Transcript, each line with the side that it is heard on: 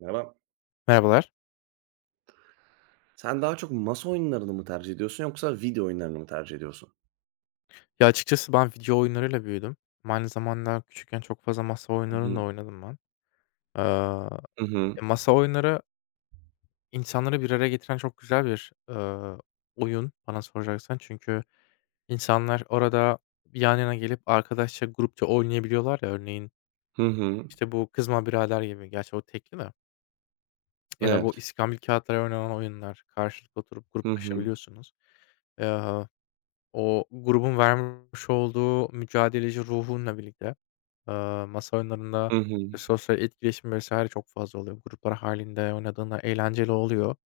right: Merhaba.
left: Merhabalar.
right: Sen daha çok masa oyunlarını mı tercih ediyorsun yoksa video oyunlarını mı tercih ediyorsun?
left: Ya açıkçası ben video oyunlarıyla büyüdüm. Ama aynı zamanda küçükken çok fazla masa
right: Hı
left: oyunlarını da
right: hı.
left: oynadım ben. Eee,
right: Hı hı.
left: masa oyunları insanları bir araya getiren çok güzel bir, oyun bana soracaksan. Çünkü insanlar orada yan yana gelip arkadaşça, grupça oynayabiliyorlar ya. Örneğin,
right: Hı hı.
left: işte, bu Kızma Birader gibi, gerçi o tekli de ya da bu
right: Evet.
left: iskambil kağıtları oynanan oyunlar. Karşılıklı oturup
right: Hı hı.
left: gruplaşabiliyorsunuz. Eee, O grubun vermiş olduğu mücadeleci ruhunla birlikte masa oyunlarında
right: Hı hı.
left: sosyal etkileşim vs. çok fazla oluyor. Gruplar halinde oynadığında eğlenceli oluyor.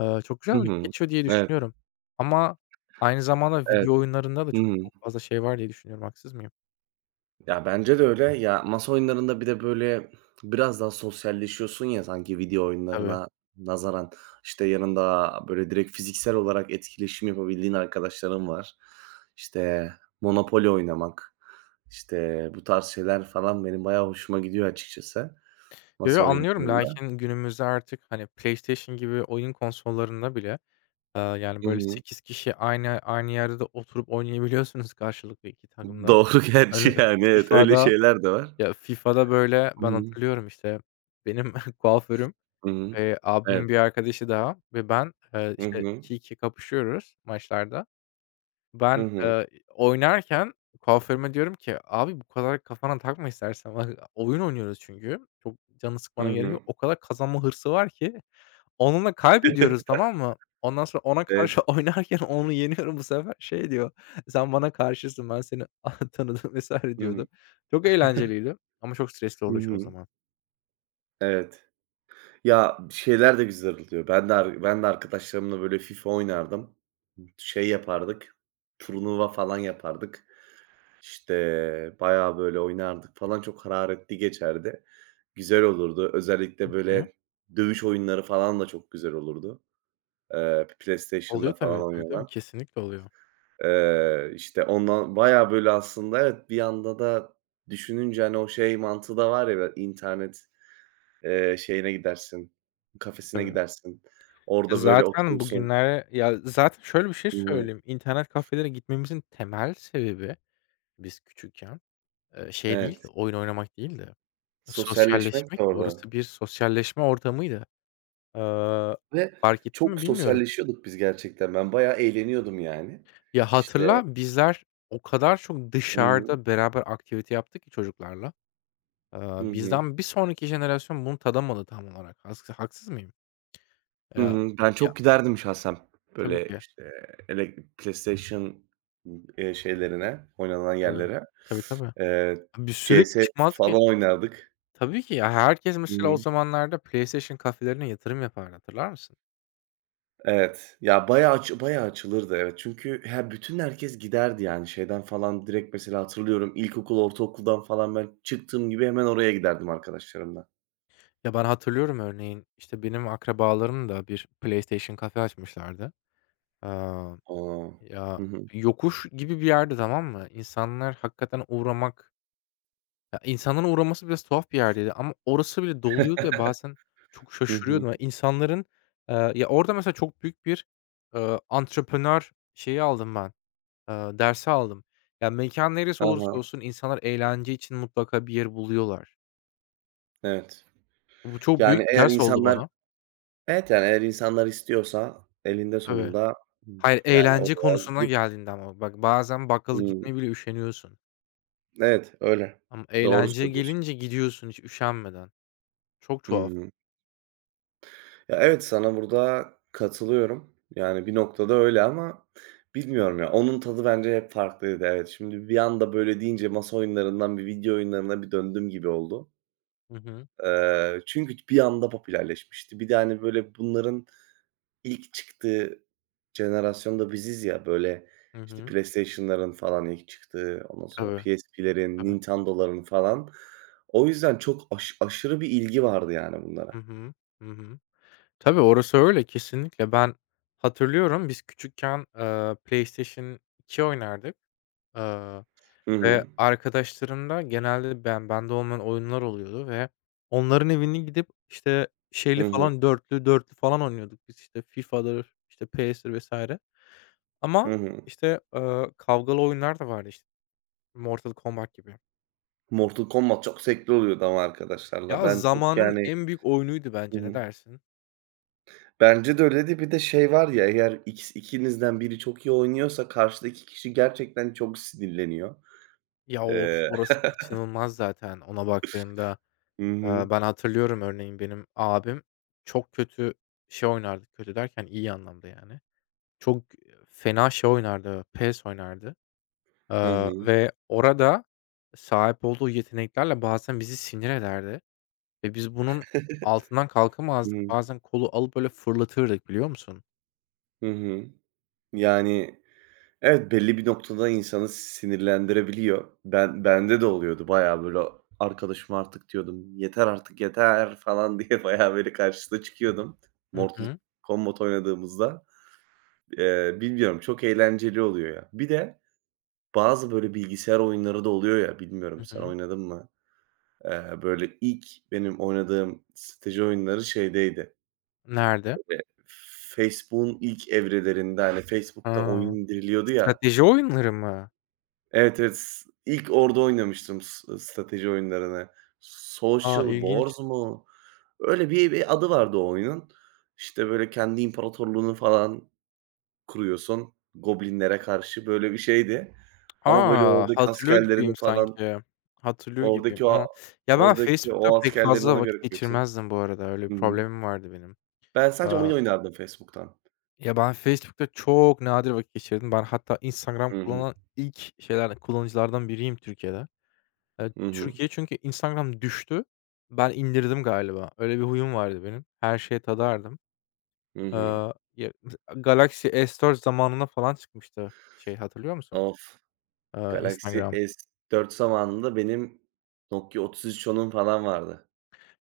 left: Çok
right: Hı
left: güzel vakit
right: hı.
left: geçiyor diye
right: Evet,
left: düşünüyorum ama aynı zamanda
right: evet.
left: video oyunlarında da
right: Hı
left: çok
right: hı.
left: çok fazla şey var diye düşünüyorum. Haksız mıyım?
right: Ya, bence de öyle. Ya, masa oyunlarında bir de, böyle, biraz daha sosyalleşiyorsun ya sanki video
left: Tabii.
right: oyunlarına nazaran. İşte, yanında, böyle, direkt fiziksel olarak etkileşim yapabildiğin arkadaşların var. İşte, Monopoly oynamak, işte, bu tarz şeyler falan benim bayağı hoşuma gidiyor açıkçası.
left: Yo,
right: Masa
left: yo, anlıyorum.
right: oyunlarında.
left: Lakin günümüzde artık, hani, PlayStation gibi oyun konsollarında bile, yani,
right: Hı
left: böyle
right: hı.
left: 8 kişi aynı yerde de oturup oynayabiliyorsunuz karşılıklı 2 takım da.
right: Doğru
left: Hani,
right: gerçi yani, evet,
left: FIFA'da
right: öyle şeyler de var.
left: ya, FIFA'da, böyle,
right: Hı
left: ben
right: hı.
left: hatırlıyorum, işte, benim kuaförüm,
right: Hı hı.
left: Abimin
right: Evet.
left: bir arkadaşı daha ve ben,
right: Hı
left: işte
right: hı.
left: 2-2 kapışıyoruz maçlarda.
right: Hı
left: Ben,
right: hı.
left: oynarken kuaförüme diyorum ki, "Abi bu kadar kafana takma istersen." Bak oyun oynuyoruz çünkü. Çok canını
right: Hı
left: sıkmana gerek
right: hı.
left: yok. O kadar kazanma hırsı var ki onunla kaybediyoruz, tamam mı? Ondan sonra ona
right: Evet.
left: karşı oynarken onu yeniyorum bu sefer. Şey diyor, "Sen bana karşısın, ben seni a tanıdım." vs.
right: Hı hı.
left: diyordu. Çok eğlenceliydi ama çok stresli
right: Hı
left: oluyor çoğu
right: hı.
left: zaman.
right: Evet. Ya, şeyler de güzel oluyor. Ben de arkadaşlarımla, böyle, FIFA oynardım. Şey yapardık, turnuva falan yapardık. İşte, bayağı, böyle, oynardık falan. Çok hararetli geçerdi. Güzel olurdu.
left: Hı
right: Özellikle,
left: hı.
right: böyle, dövüş oyunları falan da çok güzel olurdu. PlayStation'da
left: Oluyor
right: falan
left: tabii, tabii, tabii.
right: oynanan.
left: Kesinlikle oluyor.
right: İşte, ondan bayağı, böyle, aslında evet, bir yanda da düşününce, hani, o şey mantığı da var ya, böyle, internet, şeyine gidersin, kafesine
left: Tabii.
right: gidersin.
left: Ya,
right: Orada, böyle,
left: zaten
right: oturursun.
left: bugünlere ya, zaten şöyle bir şey
right: Hı hı.
left: söyleyeyim, internet kafelere gitmemizin temel sebebi biz küçükken, şey değil,
right: Evet.
left: oyun oynamak değildi,
right: Sosyalleşmek
left: sosyalleşmek.
right: de orada
left: Orası bir sosyalleşme ortamıydı. Eee,
right: ve
left: Fark ettin
right: çok
left: mi bilmiyorum.
right: sosyalleşiyorduk biz gerçekten. Ben bayağı eğleniyordum yani.
left: Ya,
right: İşte.
left: hatırla bizler o kadar çok
right: Hı hı.
left: dışarıda beraber aktivite yaptık ki çocuklarla.
right: Hı hı.
left: Bizden bir sonraki jenerasyon bunu tadamadı tam olarak. Haksız mıyım?
right: Hı
left: Ya
right: hı. Ben
left: ya,
right: çok giderdim şahsen.
left: tabii
right: Böyle,
left: ki.
right: işte, PlayStation, şeylerine, oynanan
left: Tabii.
right: yerlere.
left: Tabii, tabii.
right: Eee,
left: Biz sürekli
right: CS
left: çıkmazdık.
right: falan oynardık.
left: Tabii ki ya, herkes
right: Hı
left: mesela o
right: hı.
left: zamanlarda PlayStation kafelerine yatırım yapardı, hatırlar mısın?
right: Evet. Ya, bayağı açılırdı, evet. Çünkü herkes giderdi, yani, şeyden falan direkt mesela hatırlıyorum ilkokul, ortaokuldan falan ben çıktığım gibi hemen oraya giderdim arkadaşlarımla.
left: Ya, ben hatırlıyorum örneğin, işte, benim akrabalarım da bir PlayStation kafe açmışlardı. Aaa,
right: Aa.
left: ya,
right: Hı hı.
left: yokuş gibi bir yerdi, tamam mı? İnsanlar hakikaten uğramak ya, insanların uğraması biraz tuhaf bir yerdeydi ama orası bile doluyordu ve bazen çok
right: Hı hı.
left: şaşırıyordum. Ya, insanların, ya, orada mesela çok büyük bir, antreprenör şeyi aldım ben, dersi aldım. Ya, mekân neresi olursa
right: Hı.
left: olsun insanlar eğlence için mutlaka bir yer buluyorlar.
right: Evet.
left: Bu çok
right: Yani,
left: büyük bir
right: eğer
left: ders oldu
right: insanlar
left: bana.
right: Evet, yani, eğer insanlar istiyorsa elinde
left: Tabii.
right: sonunda,
left: Hayır,
right: yani,
left: eğlence
right: oraya
left: konusuna
right: gidip
left: geldiğinde ama bak bazen bakkala
right: Imm,
left: gitmeye bile üşeniyorsun
right: evet, öyle.
left: ama
right: Doğru
left: eğlenceye
right: söylüyorsun.
left: gelince gidiyorsun hiç üşenmeden. Çok
right: Hı
left: tuhaf.
right: hı. Ya, evet, sana burada katılıyorum. Yani, bir noktada öyle ama bilmiyorum ya, onun tadı bence hep farklıydı. Evet, şimdi bir anda böyle deyince masa oyunlarından bir video oyunlarına bir döndüm gibi oldu.
left: Hı hı.
right: Çünkü bir anda popülerleşmişti. Bir de, hani, böyle bunların İlk çıktığı jenerasyon da biziz ya, böyle,
left: Hı
right: işte,
left: hı.
right: PlayStation'ların falan ilk çıktığı, ondan sonra
left: Tabii,
right: PSP'lerin,
left: tabii.
right: Nintendo'ların falan. O yüzden çok aşırı bir ilgi vardı yani
left: Hı
right: bunlara.
left: hı. Hı hı. Tabii, orası öyle kesinlikle. Ben hatırlıyorum biz küçükken, PlayStation 2 oynardık. Eee
right: Hı
left: Ve
right: hı.
left: arkadaşlarımda genelde ben bende olmayan oyunlar oluyordu ve onların evine gidip, işte, şeyli
right: Hı hı.
left: falan, dörtlü dörtlü falan oynuyorduk biz, işte, FIFA'dır, işte, PS'tir vesaire
right: Hı
left: ama,
right: hı.
left: işte, kavgalı oyunlar da vardı, işte, Mortal Kombat gibi.
right: Mortal Kombat çok zevkli oluyordu ama arkadaşlarla.
left: Ya,
right: Ben çok
left: zamanın
right: yani.
left: en büyük oyunuydu
right: Hı
left: bence, ne
right: hı.
left: dersin?
right: Bence de öyleydi. Bir de şey var ya, eğer ikinizden biri çok iyi oynuyorsa karşıdaki kişi gerçekten çok sinirleniyor.
left: Ya, of,
right: Eee
left: orası kaçınılmaz zaten ona baktığında.
right: Hı hı.
left: Ben hatırlıyorum örneğin benim abim çok kötü şey oynardı, kötü derken iyi anlamda yani. Çok fena şey oynardı, PES oynardı,
right: Hı
left: eee,
right: hı.
left: ve orada sahip olduğu yeteneklerle bazen bizi sinir ederdi ve biz bunun altından
right: Hı
left: kalkamazdık.
right: hı.
left: Bazen kolu alıp böyle fırlatırdık biliyor musun?
right: Hı hı. Yani, evet, belli bir noktada insanı sinirlendirebiliyor. Bende de oluyordu bayağı, böyle, arkadaşıma artık diyordum, "Yeter artık, yeter!" falan diye bayağı, böyle, karşısına çıkıyordum.
left: Hı
right: Mortal
left: hı.
right: Kombat oynadığımızda. Bilmiyorum, çok eğlenceli oluyor ya. Bir de bazı, böyle, bilgisayar oyunları da oluyor ya, bilmiyorum
left: Hı
right: sen
left: hı.
right: oynadın mı? Böyle, benim oynadığım strateji oyunları şeydeydi,
left: Nerede?
right: böyle, Facebook'un ilk evrelerinde, hani, Facebook'ta oyun
left: Ha,
right: indiriliyordu ya.
left: strateji oyunları mı?
right: Evet, evet. İlk orada oynamıştım strateji oyunlarını.
left: A,
right: Social
left: ilginç.
right: Wars mu? Öyle bir adı vardı o oyunun. İşte, böyle, kendi imparatorluğunu falan kuruyorsun goblinlere karşı, böyle bir şeydi. Ama, böyle,
left: A!
right: oradaki
left: Hatırlıyor
right: askerlerini
left: gibiyim
right: falan,
left: sanki. Hatırlıyor gibiyim
right: oradaki o
left: ama ya ben
right: oradaki
left: Facebook'ta
right: o
left: pek
right: askerlerini
left: fazla
right: ona
left: vakit
right: göre kuruyorsun.
left: geçirmezdim bu arada. Öyle bir
right: Hı hı.
left: problemim vardı benim.
right: Ben sadece
left: Eee
right: oyun oynardım Facebook'tan.
left: Ya, ben Facebook'ta çok nadir vakit geçirdim. Ben hatta Instagram
right: Hı hı.
left: kullanan ilk kullanıcılardan biriyim Türkiye'de.
right: Hı hı.
left: Türkiye çünkü Instagram düştü. Ben indirdim galiba. Öyle bir huyum vardı benim. Her şeye tadardım.
right: Hı
left: Eee,
right: hı.
left: ya, mesela Galaxy S4 zamanına falan çıkmıştı şey, hatırlıyor musun?
right: Of! Galaxy
left: Instagram.
right: S4 zamanında benim Nokia 3310'um falan vardı.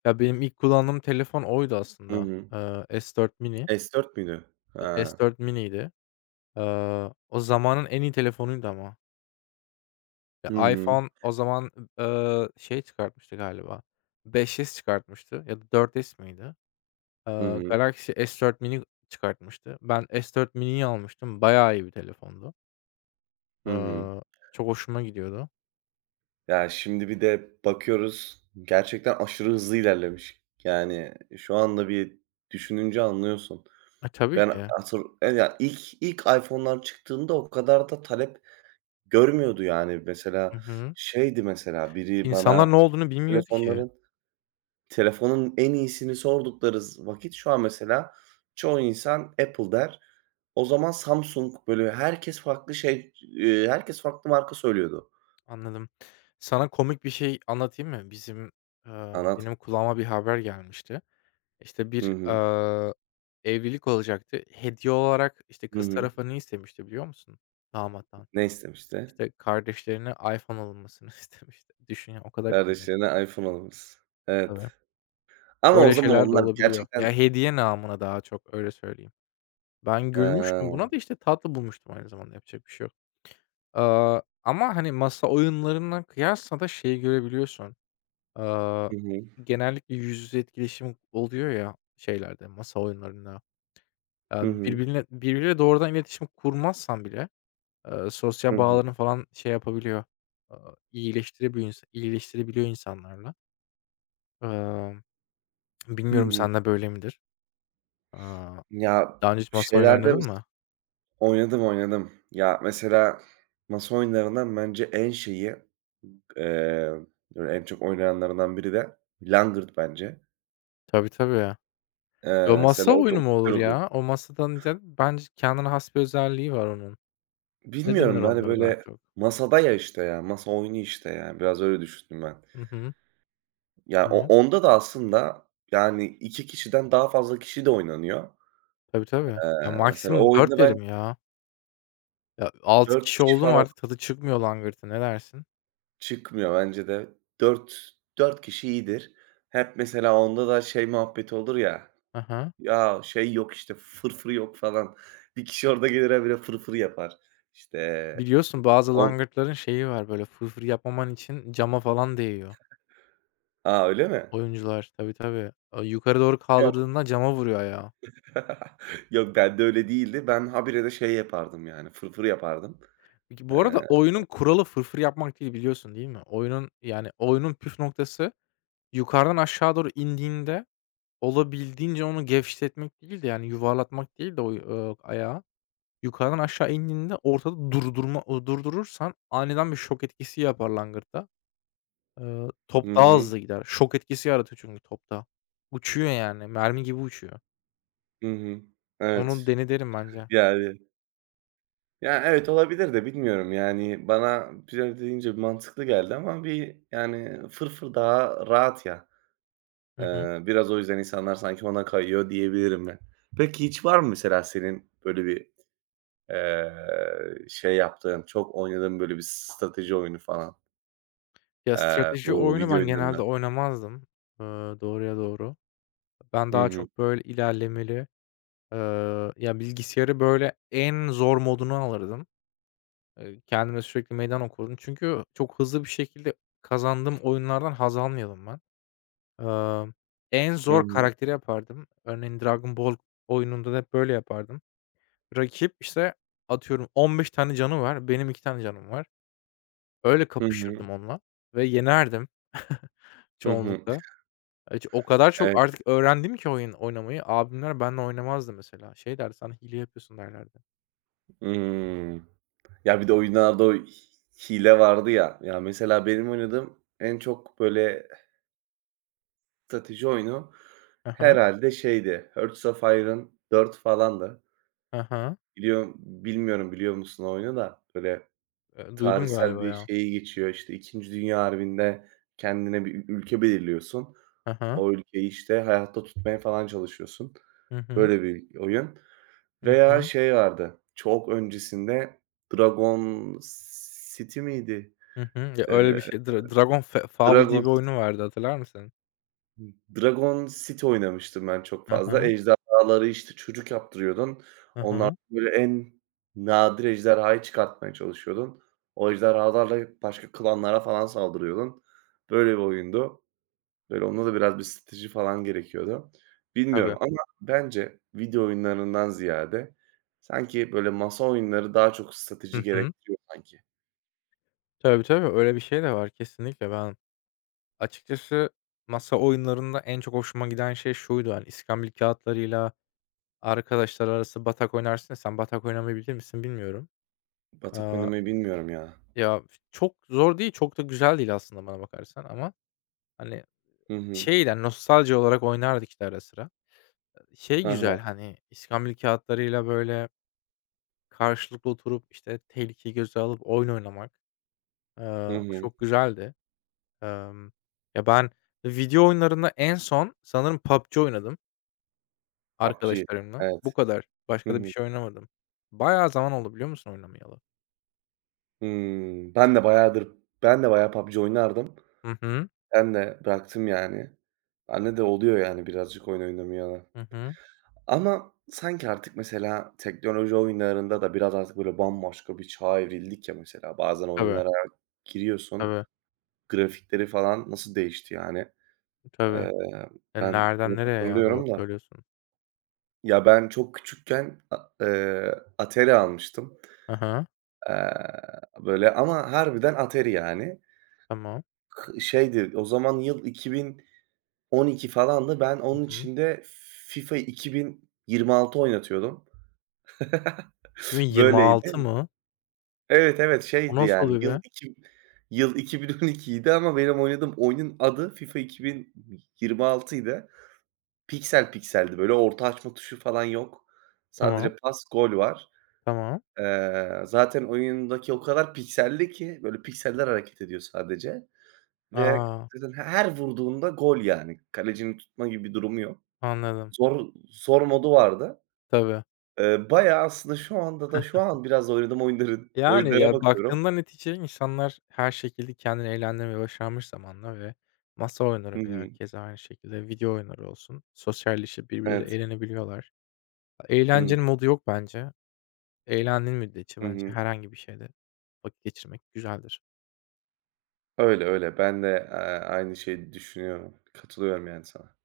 left: Ya, benim ilk kullandığım telefon oydu
right: Hı
left: aslında.
right: hı.
left: S4 mini.
right: S4 müydü? Ha.
left: S4 miniydi. O zamanın en iyi telefonuydu ama. Ya,
right: Hı hı.
left: iPhone o zaman, şey çıkartmıştı galiba, 5S çıkartmıştı ya da 4S miydi?
right: Hı hı.
left: Galaxy S4 mini çıkartmıştı. Ben S4 mini'yi almıştım. Bayağı iyi bir telefondu.
right: Hı hı.
left: Eee, Çok hoşuma gidiyordu.
right: Ya, şimdi bir de bakıyoruz, gerçekten aşırı hızlı ilerlemiş. Yani, şu anda bir düşününce anlıyorsun.
left: E, tabii
right: Ben
left: ki.
right: ya, ilk iPhone'lar çıktığında o kadar da talep görmüyordu yani. Mesela
left: Hı hı.
right: şeydi mesela biri bana
left: İnsanlar ne olduğunu bilmiyordu ki.
right: telefonların telefonun en iyisini sordukları vakit şu an mesela çoğu insan Apple der. O zaman Samsung, böyle herkes farklı marka söylüyordu.
left: Anladım. Sana komik bir şey anlatayım mı?
right: Anlat.
left: Benim kulağıma bir haber gelmişti. İşte,
right: Hı
left: bir,
right: hı.
left: aaa, evlilik olacaktı. Hediye olarak, işte,
right: Hı
left: kız
right: hı.
left: tarafı ne istemişti biliyor musun damattan?
right: Ne istemişti?
left: İşte, kardeşlerine iPhone alınmasını istemişti. Düşün ya, o kadar kıymetli
right: Kardeşlerine iPhone alması.
left: tabii.
right: Evet. Ama o
left: Öyle
right: zaman
left: şeyler de
right: onlar
left: olabiliyor.
right: gerçekten.
left: Ya, hediye namına daha çok, öyle söyleyeyim. Ben gülmüştüm
right: Eee,
left: buna da, işte, tatlı bulmuştum aynı zamanda, yapacak bir şey yok. Ama, hani, masa oyunlarına kıyasla da şeyi görebiliyorsun. Aaa,
right: hı hı.
left: genellikle yüz yüze etkileşim oluyor ya şeylerde, masa oyunlarında.
right: Hı hı.
left: Birbiriyle doğrudan iletişim kurmazsan bile,
right: Hı
left: sosyal
right: hı.
left: bağlarını falan şey yapabiliyor, eee, iyileştirebiliyor insanlarla. Emm,
right: Hı
left: bilmiyorum
right: hı.
left: sende böyle midir? Aaa,
right: Ya,
left: daha önce hiç masa oyunu
right: şeylerde
left: oynadın
right: mes
left: mı?
right: oynadım, oynadım. Ya, mesela masa oyunlarından bence en şeyi. Eee, böyle en çok oynayanlarından biri de langırt bence.
left: Tabii, tabii. Yo, masa
right: Mesela o
left: oyunu
right: çok
left: mu olur
right: güzel oluyor.
left: ya? O masadan ziyade bence kendine has bir özelliği var onun. Ne denir
right: Bilmiyorum, hani,
left: onlara daha
right: böyle
left: çok?
right: masada ya işte ya, masa oyunu işte ya. Biraz öyle düşündüm ben.
left: Hı hı.
right: Ya,
left: Tamam.
right: onda da aslında, yani, 2 kişiden daha fazla kişi de oynanıyor.
left: Tabii, tabii. Ya,
right: Eee, mesela
left: maksimum
right: o oyunda
left: 4
right: ben
left: derim ya. Ya, 6
right: 4
left: kişi
right: kişi
left: oldu mu
right: falan
left: artık tadı çıkmıyor langırtın. Ne dersin?
right: çıkmıyor bence de. Dört kişi iyidir. Hep mesela onda da şey muhabbeti olur ya.
left: Hı hı.
right: Ya, şey yok, işte, fırfırı yok falan. Bir kişi orada gelir habire fırfır yapar. İşte,
left: Biliyorsun bazı
right: on
left: langırtların şeyi var, böyle, fırfır yapmaman için cama falan değiyor
right: a, öyle mi?
left: oyuncular. Tabii, tabii. Yukarı doğru
right: Yok.
left: kaldırdığında cama vuruyor ayağı.
right: Yok, bende öyle değildi. Ben habire de şey yapardım, yani, fırfır yapardım.
left: Peki, bu arada
right: Eee
left: oyunun kuralı fırfır yapmak değil biliyorsun değil mi? Oyunun püf noktası yukarıdan aşağı doğru indiğinde olabildiğince onu gevşetmek değil de, yani, yuvarlatmak değil de o ayağı, yukarıdan aşağı indiğinde ortada durdurursan aniden bir şok etkisi yapar langırtta.
right: Hı
left: Top daha
right: hı.
left: hızlı gider. Şok etkisi yaratıyor çünkü topta. Uçuyor yani. Mermi gibi uçuyor.
right: Hı hı.
left: Onu
right: Evet.
left: dene derim bence.
right: Yani Ya, evet, olabilir de bilmiyorum, yani, bana pilav deyince mantıklı geldi ama bir, yani, fırfır daha rahat ya.
left: Hı hı.
right: Biraz o yüzden insanlar sanki ona kayıyor diyebilirim ben. Peki hiç var mı mesela senin böyle bir şey yaptığım, çok oynadığım böyle bir strateji oyunu falan.
left: Ya, strateji
right: Bu
left: oyunu
right: video
left: ben
right: oyunlarından.
left: genelde oynamazdım, eee, doğruya doğru. Ben
right: Hı
left: daha
right: hı.
left: çok böyle ilerlemeli, eee, ya, bilgisayarı böyle en zor modunu alırdım. Kendime sürekli meydan okurdum. Çünkü çok hızlı bir şekilde kazandığım oyunlardan haz almıyordum ben. Emm, en
right: Hı
left: zor
right: hı.
left: karakteri yapardım. Örneğin Dragon Ball oyununda da hep böyle yapardım. Rakip, işte, atıyorum 15 tane canı var, benim 2 tane canım var. Öyle
right: Hı hı.
left: kapışırdım onunla ve yenerdim
right: Hı hı.
left: çoğunlukla. Ç O kadar
right: Evet.
left: çok artık öğrendim ki oyun oynamayı. Abimler benimle oynamazdı mesela. Şey derdi, sana hile yapıyorsun." derlerdi.
right: Imm. Ya, bir de oyunlarda o hile vardı ya. Ya, mesela benim oynadığım en çok böyle strateji oyunu
left: Hı hı.
right: herhâlde şeydi, Hearts of Iron 4 falandı.
left: Hı
right: Biliyor musun o oyunu da böyle
left: Duydum
right: tarihsel
left: galiba
right: bir
left: ya.
right: şeyi geçiyor, işte, 2. Dünya Harbi'nde kendine bir ülke belirliyorsun.
left: Hı hı.
right: O ülkeyi, işte, hayatta tutmaya falan çalışıyorsun.
left: Hı hı.
right: Böyle bir oyun
left: Hı
right: veya
left: hı.
right: şey vardı, çok öncesinde Dragon City miydi?
left: Hı Ya, öyle
right: Eee,
left: bir şey. Dragon Fable diye
right: Dragon
left: bir oyunu vardı, hatırlar mısın?
right: Dragon City oynamıştım ben çok
left: Hı
right: fazla.
left: hı.
right: Ejderhaları, işte, çocuk yaptırıyordun.
left: Hı
right: Onlardan,
left: hı.
right: böyle, en nadir ejderhayı çıkartmaya çalışıyordun. O ejderhalarla başka klanlara falan saldırıyordun. Böyle bir oyundu. Böyle, onda da biraz bir strateji falan gerekiyordu.
left: Tabii.
right: Bilmiyorum ama bence video oyunlarından ziyade sanki, böyle, masa oyunları daha çok strateji
left: Hı hı.
right: gerektiriyor sanki.
left: Tabii, tabii. Öyle bir şey de var kesinlikle. Açıkçası masa oyunlarında en çok hoşuma giden şey şuydu, hani, iskambil kağıtlarıyla arkadaşlar arası batak oynarsın ya sen batak oynamayı bilir misin bilmiyorum.
right: Batak
left: Aaa,
right: oynamayı bilmiyorum ya.
left: ya, çok zor değil, çok da güzel değil aslında bana bakarsan ama, hani,
right: Hı hı.
left: şeyden nostalji olarak oynardık, işte, ara sıra.
right: Hı
left: Şey
right: hı.
left: güzel, hani, iskambil kağıtlarıyla böyle, karşılıklı oturup, işte, tehlikeyi göze alıp oyun oynamak,
right: Hı
left: aaa, o
right: hı.
left: çok güzeldi. Emm, ya, ben video oyunlarında en son sanırım PUBG oynadım.
right: PUBG.
left: Arkadaşlarımla.
right: Evet.
left: Bu kadar.
right: Hı
left: Başka da bir
right: hı.
left: şey oynamadım. Bayağı zaman oldu biliyor musun oynamayalı?
right: Hımm. Ben de bayağı PUBG oynardım.
left: Hı hı.
right: Ben de bıraktım yani. Bende de oluyor yani birazcık oyun oynamayalı.
left: Hı hı.
right: Ama sanki artık mesela teknoloji oyunlarında da biraz artık böyle bambaşka bir çağa evrildik ya mesela. Bazen
left: Tabii,
right: oyunlara giriyorsun,
left: tabii,
right: grafikleri falan nasıl değişti yani.
left: tabii.
right: Eee,
left: E,
right: ben
left: nereden
right: net
left: nereye ya? Doğru
right: hatırlıyorum da.
left: söylüyorsun.
right: Ya, ben çok küçükken a Atari almıştım.
left: Hı hı.
right: Eee, böyle ama harbiden Atari yani.
left: Tamam.
right: Şeydi, o zaman yıl 2012 falandı. Ben
left: Hı
right: onun
left: hı.
right: için de FIFA 2026 oynatıyordum.
left: 2026
right: Böyleydi.
left: mı?
right: Evet, evet,
left: O
right: şeydi
left: nasıl
right: yani
left: oluyor be?
right: yıl 2012'ydi ama benim oynadığım oyunun adı FIFA 2026'ydı. Piksel pikseldi böyle orta açma tuşu falan yok.
left: Tamam,
right: Sadece pas, gol var.
left: tamam.
right: Zaten oyundaki o kadar pikselli ki böyle pikseller hareket ediyor sadece. Ve
left: Aa,
right: zaten her vurduğunda gol yani. Kalecinin tutma gibi bir durumu yok.
left: anladım.
right: Zor modu vardı.
left: Tabii.
right: Bayağı aslında şu anda da şu an biraz oynadığım oyunların
left: Yani,
right: oyunlara
left: ya,
right: bakıyorum.
left: baktığında netice insanlar her şekilde kendini eğlendirmeye başarmış zamanla ve masa
right: Hı
left: oyunları veya
right: hı.
left: keza aynı şekilde video oyunları olsun, sosyalleşip
right: Evet.
left: birbirleriyle eğlenebiliyorlar.
right: Hı hı.
left: Eğlencenin modu yok bence. Eğlendiğin müddetçe
right: Hı
left: bence
right: hı.
left: herhangi bir şeyde vakit geçirmek güzeldir.
right: Öyle, öyle. Ben de, aynı şeyi düşünüyorum. Katılıyorum yani sana.